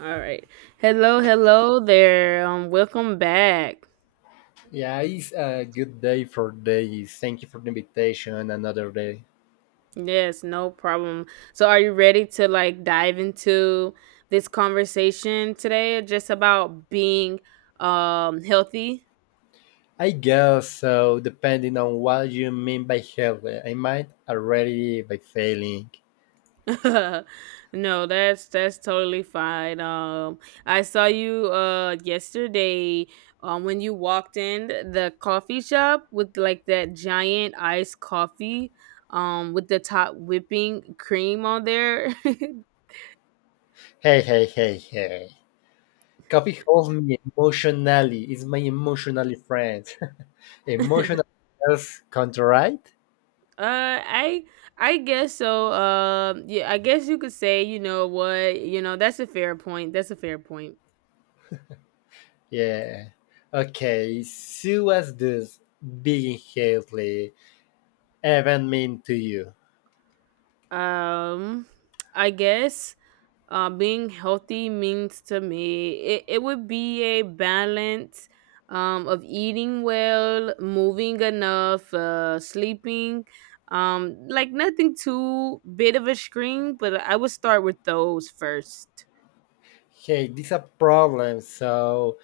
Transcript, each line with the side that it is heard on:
right: All right. Hello, hello there. Welcome back.
left: Yeah, it's a good day for days. Thank you for the invitation and another day.
right: Yes, no problem. So, are you ready to like dive into this conversation today, just about being healthy?
left: I guess so, depending on what you mean by healthy. I might already be failing.
right: No, that's totally fine. I saw you yesterday, when you walked in the coffee shop with like that giant iced coffee, with the top whipping cream on there.
left: Hey, hey, hey, hey. Coffee holds me emotionally. It's my emotionally friend. Emotional health contraright?
right: Uh, I I guess so. Yeah, I guess you could say, you know what, that's a fair point. That's a fair point.
left: Yeah. Okay, so what's this being healthy even mean to you?
right: Um, I guess being healthy means to me it would be a balance of eating well, moving enough, sleeping, like nothing too big of a screen, but I would start with those first.
left: Hey, this is a problem. So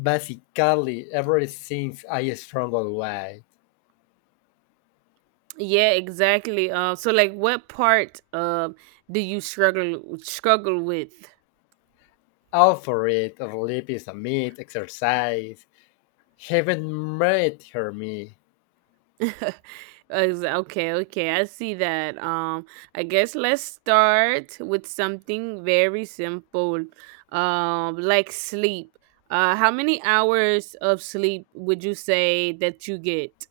left: basically, ever since I struggle with
right: Yeah, exactly. So like what part do you struggle with?
left: all for it, sleep is a myth, exercise, haven't met her me.
right: Okay, okay. I see that. I guess let's start with something very simple. Like sleep. How many hours of sleep would you say that you get?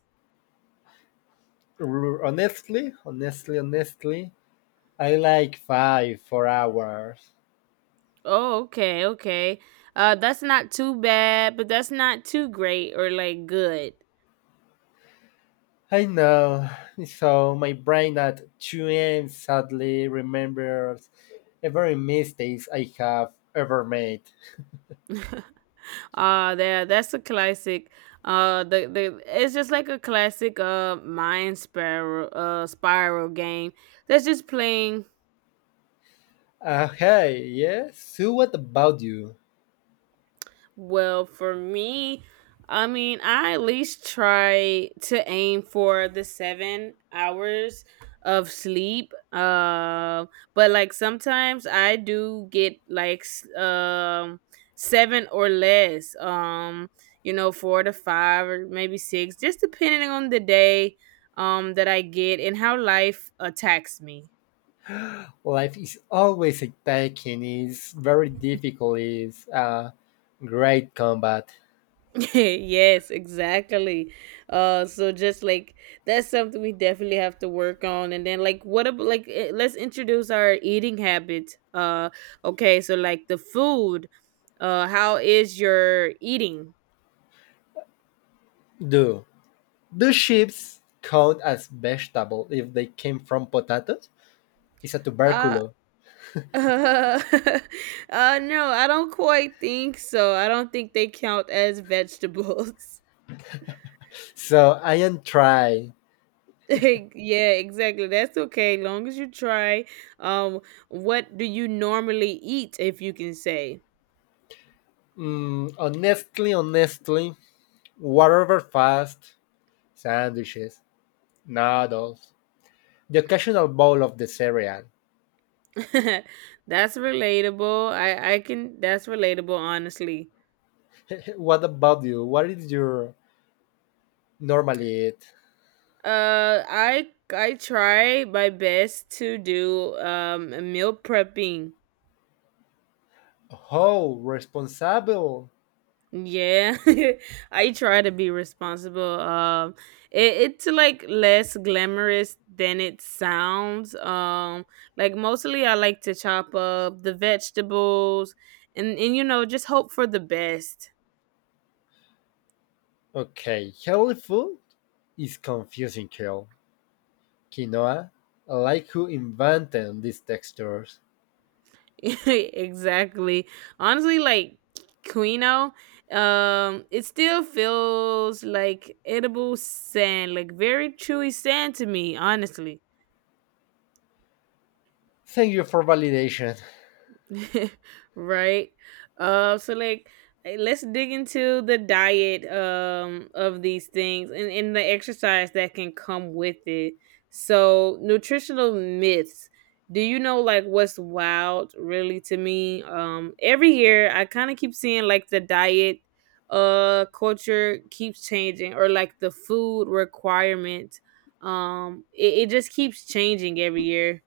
left: Honestly, honestly, honestly, I like five, 4 hours.
right: Oh, okay, okay. That's not too bad, but that's not too great or like good.
left: I know. So my brain at 2 a.m. sadly remembers every mistakes I have ever made.
right: There, that's a classic, the it's just like a classic mind spiral, spiral game that's just playing.
left: Hey, yes? So what about you?
right: Well, for me, I mean, I at least try to aim for the 7 hours of sleep. But like sometimes I do get like seven or less. You know, four to five or maybe six, just depending on the day that I get and how life attacks me.
left: Life is always attacking. It's very difficult. It's a great combat.
right: Yes, exactly. So just like that's something we definitely have to work on. And then like what about like let's introduce our eating habits. Okay, so like the food. How is your eating?
left: Do do ships count as vegetable if they came from potatoes? It's a
right: Uh,
left: tuberculo.
right: uh, no, I don't quite think so. I don't think they count as vegetables.
left: So I am try.
right: Like, yeah, exactly. That's okay, long as you try. Um, what do you normally eat, if you can say?
left: Mm, honestly, honestly, whatever fast sandwiches, noodles, the occasional bowl of the cereal.
right: That's relatable. I can, that's relatable honestly.
left: What about you? What is your normally eat?
right: Uh I I try my best to do a meal prepping.
left: Oh, responsible.
right: Yeah. I try to be responsible. It's like less glamorous than it sounds. Like mostly I like to chop up the vegetables and you know, just hope for the best.
left: Okay, healthy food is confusing, Kale. Quinoa, I like who invented these textures.
right: Exactly. Honestly, like Quino, it still feels like edible sand, like very chewy sand to me, honestly.
left: Thank you for validation.
right: Right. So like let's dig into the diet of these things, and the exercise that can come with it. So nutritional myths, do you know like what's wild really to me? Every year I kind of keep seeing like the diet culture keeps changing, or like the food requirement. It just keeps changing every year.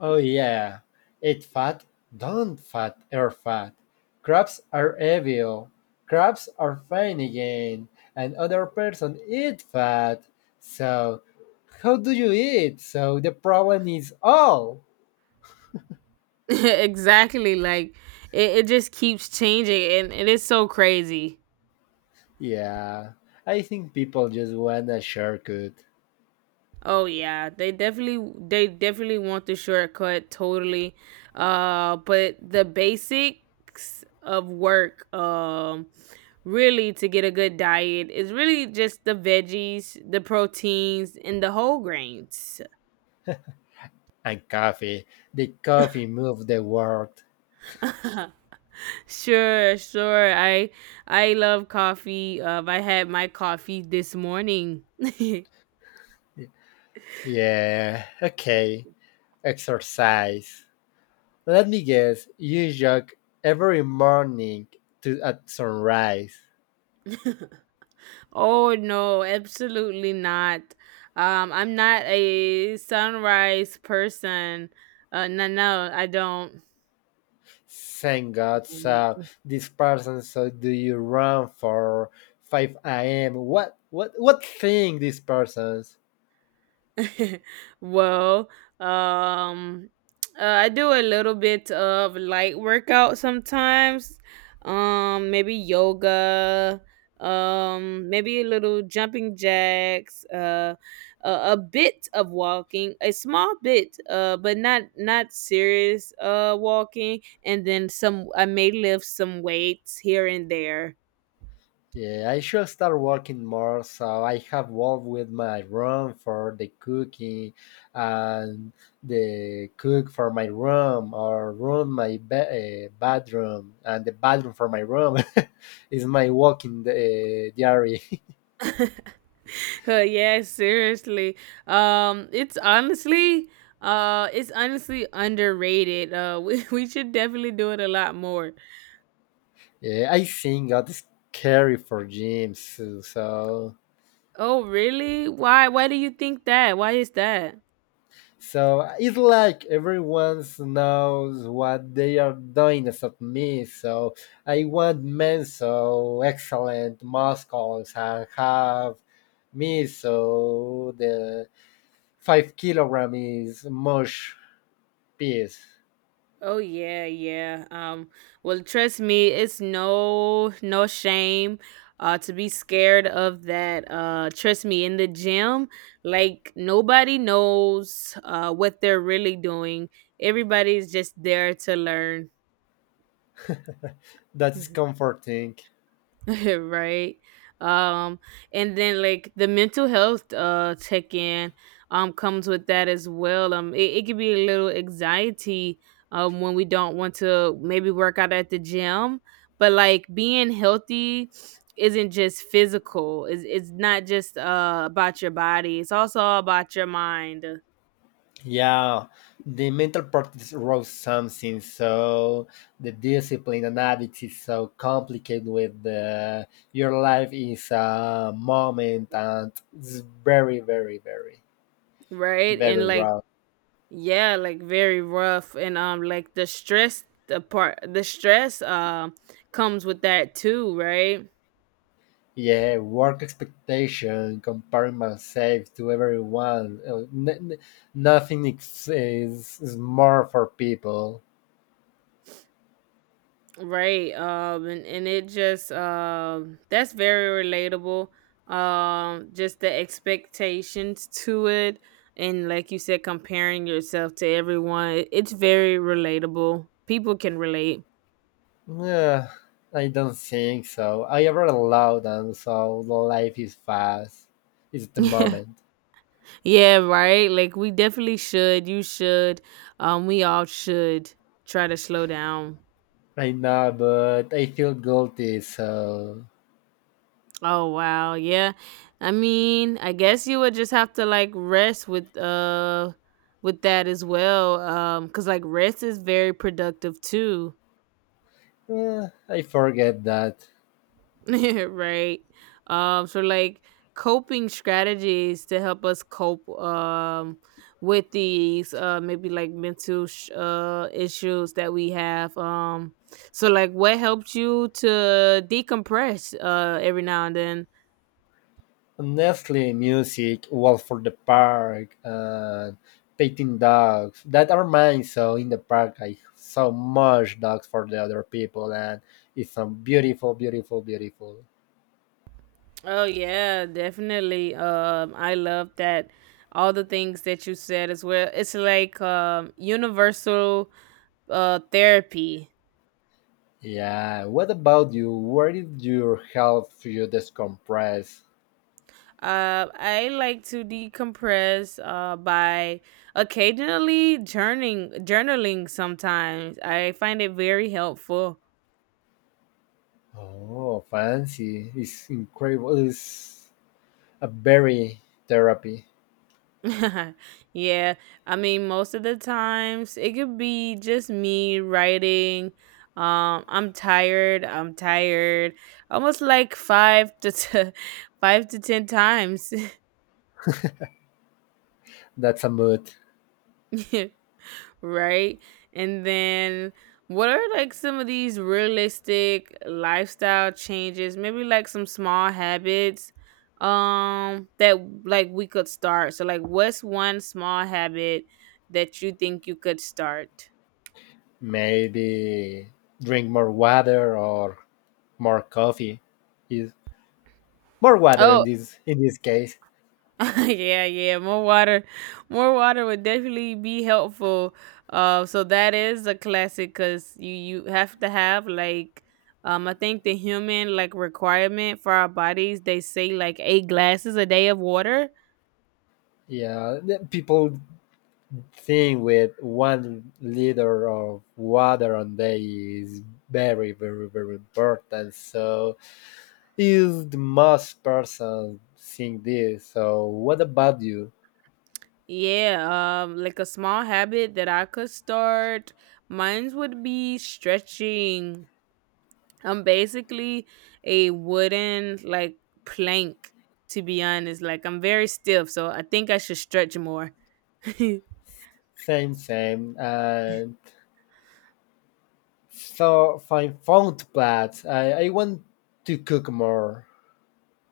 left: Oh yeah, eat fat, don't fat, air fat. Crabs are evil. Crabs are fine again. And other person eat fat. So how do you eat? So the problem is all.
right: Exactly. Like it just keeps changing, and it's so crazy.
left: Yeah, I think people just wanna shortcut.
right: Oh yeah, they definitely want the shortcut, totally. But the basics of work, really, to get a good diet is really just the veggies, the proteins and the whole grains.
left: And coffee. The coffee moved the world.
right: Sure, sure. I love coffee. I had my coffee this morning.
left: Yeah, okay. Exercise. Let me guess, you jog every morning to at sunrise.
right: Oh no, absolutely not. I'm not a sunrise person. No, no, I don't.
left: Thank God. So this person so do you run for five AM? What thing this person's?
right: Well, um, I do a little bit of light workout sometimes. Maybe yoga. Maybe a little jumping jacks. A bit of walking, a small bit. But not not serious. Walking, and then some. I may lift some weights here and there.
left: Yeah, I should start working more so I have work with my room for the cooking and the cook for my room or room my bathroom and the bathroom for my room is my walking diary.
right: Yes, seriously. It's honestly, it's honestly underrated. We, we should definitely do it a lot more.
left: Yeah, I think that's scary for gyms so
right: Oh, really? Why? Why do you think that? Why is that?
left: so it's like everyone knows what they are doing except me. So I want men so excellent muscles and have me so the 5 kilogram is mush piece.
right: Oh yeah, yeah. Well, trust me, it's no no shame to be scared of that. Trust me, in the gym, like nobody knows what they're really doing. Everybody's just there to learn.
left: That is comforting.
right: Right. um and then like the mental health check in comes with that as well. It can be a little anxiety when we don't want to maybe work out at the gym. But like being healthy isn't just physical. It's not just about your body, it's also about your mind.
left: Yeah, the mental practice rose something, so the discipline and habits is so complicated with your life is a moment and it's very, very, very,
right: Right. And
left: very
right: like
left: raw.
right: yeah, like very rough, and like the stress comes with that too, right?
left: Yeah, work expectation, comparing myself to everyone. Nothing is more for people.
right: Right. And it just, that's very relatable. Just the expectations to it, and like you said, comparing yourself to everyone. It's very relatable. People can relate.
left: Yeah, I don't think so. I ever allowed and so life is fast. It's the
right: Yeah.
left: moment.
right: Yeah, right? Like we definitely should. You should. We all should try to slow down.
left: I know, but I feel guilty, so
right: Oh wow, yeah. I mean, I guess you would just have to like rest with that as well. Cuz like rest is very productive too.
left: I forget that.
right: Right? So like coping strategies to help us cope with these maybe like mental issues that we have. So like what helped you to decompress every now and then?
left: Honestly, music, walk for the park, and petting dogs. That are mine. So in the park, I saw much dogs for the other people, and it's so beautiful, beautiful, beautiful.
right: Oh yeah, definitely. I love that all the things that you said as well. It's like universal therapy.
left: Yeah. What about you? Where did your health you decompress?
right: I like to decompress by occasionally journaling. Journaling, sometimes I find it very helpful.
left: Oh, fancy. It's incredible. It's a very therapy.
right: Yeah, I mean, most of the times it could be just me writing. I'm tired. I'm tired. Almost like five to ten times.
left: That's a mood.
right: Right? And then what are like some of these realistic lifestyle changes? Maybe like some small habits that like we could start. So like, what's one small habit that you think you could start?
left: Maybe drink more water or more coffee. Is more water in
right: Oh,
left: this case.
right: yeah, yeah. More water would definitely be helpful. So that is a classic because you have to have like, I think the human like requirement for our bodies. They say like eight glasses a day of water.
left: Yeah, the people think with 1 liter of water on day is very, very, very important. So is the most person think this. So what about you?
right: Yeah. Like a small habit that I could start. Mine would be stretching. I'm basically a wooden like plank. To be honest, like I'm very stiff, so I think I should stretch more.
left: Same, same. And so I found plats. I want to cook more.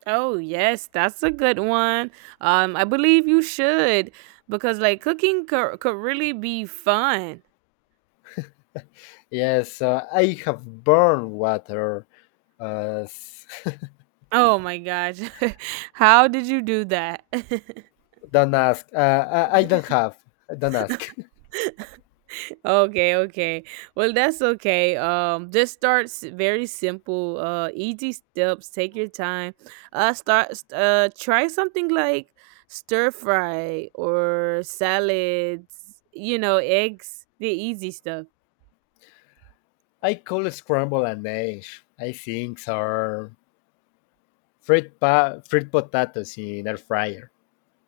right: Oh yes, that's a good one. I believe you should, because like cooking could really be fun.
left: Yes, so I have burned water. Uh, s-
right: Oh my gosh, how did you do that?
left: don't ask. I don't have. Don't ask.
right: Okay, okay. Well, that's okay. Just very simple, easy steps. Take your time. Start. Try something like stir fry or salads. You know, eggs. The easy stuff.
left: I call scramble an egg. I think or fried potatoes in air fryer.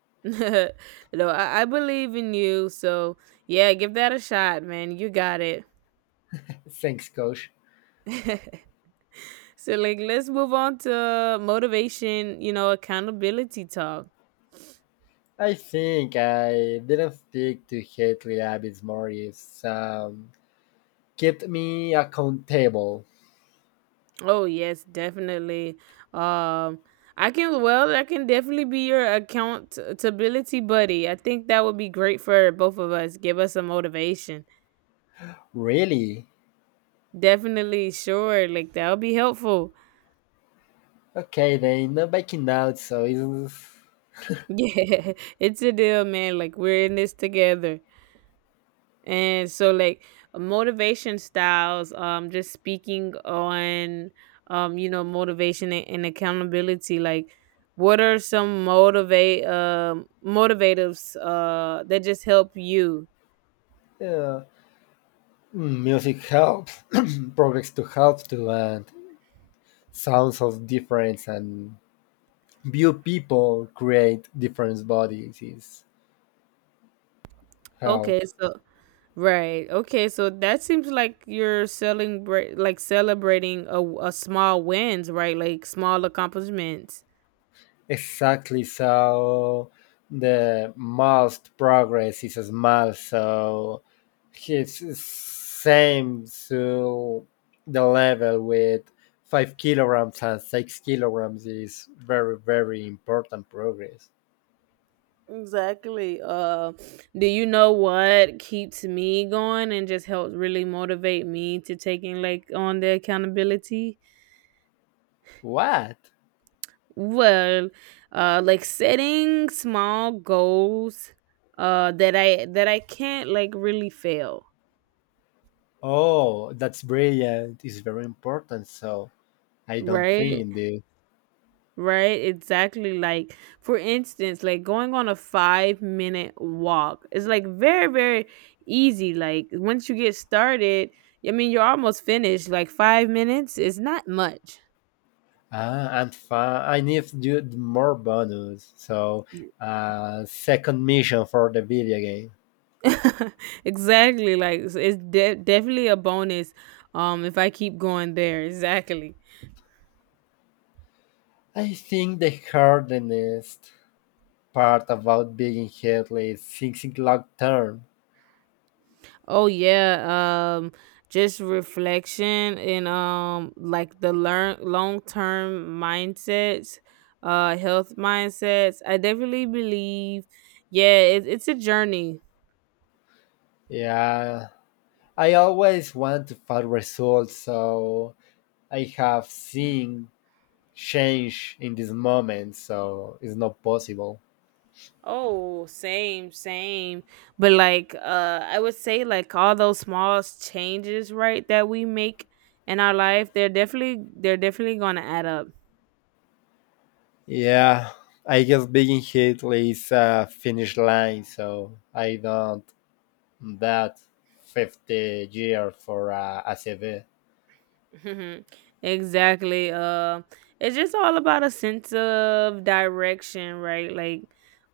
right: No, I believe in you. So yeah, give that a shot, man. You got it.
left: Thanks, coach.
right: So like let's move on to motivation, you know, accountability talk.
left: I think I didn't stick to Hatley Abby's Morris. Kept me accountable.
right: Oh yes, definitely. Um I can, well, I can definitely be your accountability buddy. I think that would be great for both of us. Give us some motivation.
left: Really?
right: Definitely, sure. Like that'll be helpful.
left: Okay, then no backing out, so it's.
right: Yeah. It's a deal, man. Like we're in this together. And so like motivation styles, just speaking on you know, motivation and accountability, like what are some motivate motivatives that just help you?
left: Yeah. Mm, music helps, projects to help to and sounds of difference and view people create different bodies is
right: Okay,
left: help.
right: so right. Okay, so that seems like you're celebrating, like celebrating a small wins, right? Like small accomplishments.
left: Exactly, so the most progress is small, so he's same to the level with 5 kilograms and 6 kilograms is very, very important progress.
right: Exactly. Do you know what keeps me going and just helps really motivate me to taking like on the accountability?
left: What?
right: Well, like setting small goals, that I can't like really fail,
left: Oh, that's brilliant. It's very important. So I don't think
right: right?
left: in the
right: Right, exactly. Like, for instance, like going on a 5 minute walk is like very, very easy. Like, once you get started, I mean, you're almost finished. Like, 5 minutes is not much.
left: ah, and fa- I need to do more bonus. So second mission for the video game.
right: Exactly. Like, it's definitely a bonus, if I keep going there. Exactly.
left: I think the hardest part about being healthy is thinking long term.
right: Oh yeah, just reflection and like the learn long-term mindsets, health mindsets. I definitely believe, yeah, it's a journey.
left: Yeah, I always want fast results, so I have seen change in this moment, so it's not possible.
right: Oh, same, same. But like I would say like all those small changes, right, that we make in our life, they're definitely going to add up.
left: Yeah, I guess being hit is a finish line, so I don't that 50 year for a ACV.
right: Mhm. Exactly. It's just all about a sense of direction, right? Like,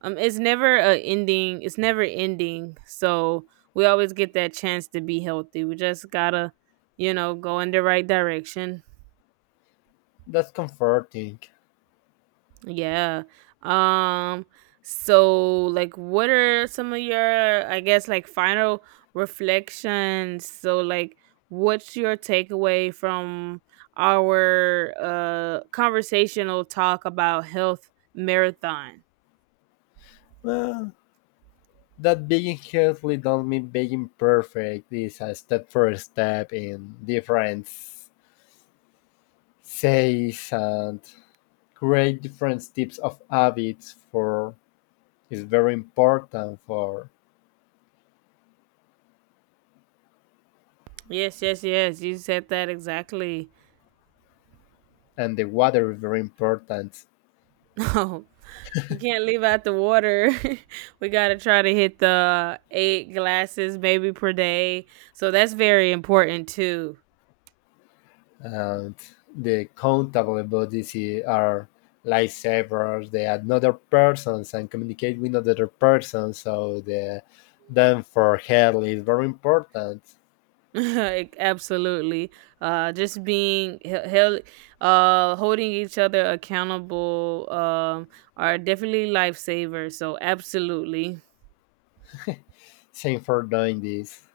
right: it's never a ending. It's never ending. So we always get that chance to be healthy. We just gotta, you know, go in the right direction.
left: That's comforting.
right: Yeah. Um so like what are some of your, I guess, like final reflections? So like what's your takeaway from our conversational talk about health marathon?
left: Well, that being healthy don't mean being perfect. It's a step for step in different says and create different types of habits for is very important for
right: Yes, yes, yes. You said that exactly.
left: and the water is very important
right: No. We can't leave out the water. We got to try to hit the 8 glasses maybe per day. So that's very important too.
left: and the countable bodies are lifesavers. They add other persons and communicate with other persons so the then for health is very important
right: Like, absolutely. Just being held, holding each other accountable, are definitely lifesavers. So, absolutely.
left: same for doing this.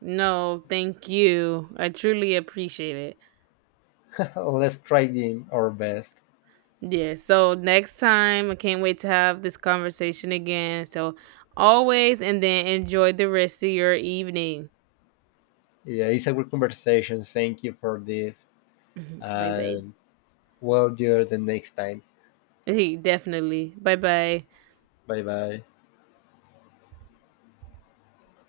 right: No, thank you. I truly appreciate it.
left: Let's try doing our best.
right: Yeah. So, next time, I can't wait to have this conversation again. So, always, and then enjoy the rest of your evening.
left: Yeah, it's a good conversation. Thank you for this
right: Bye bye.
left: and we'll do it the next time.
right: Definitely. Bye bye.
left: Bye bye.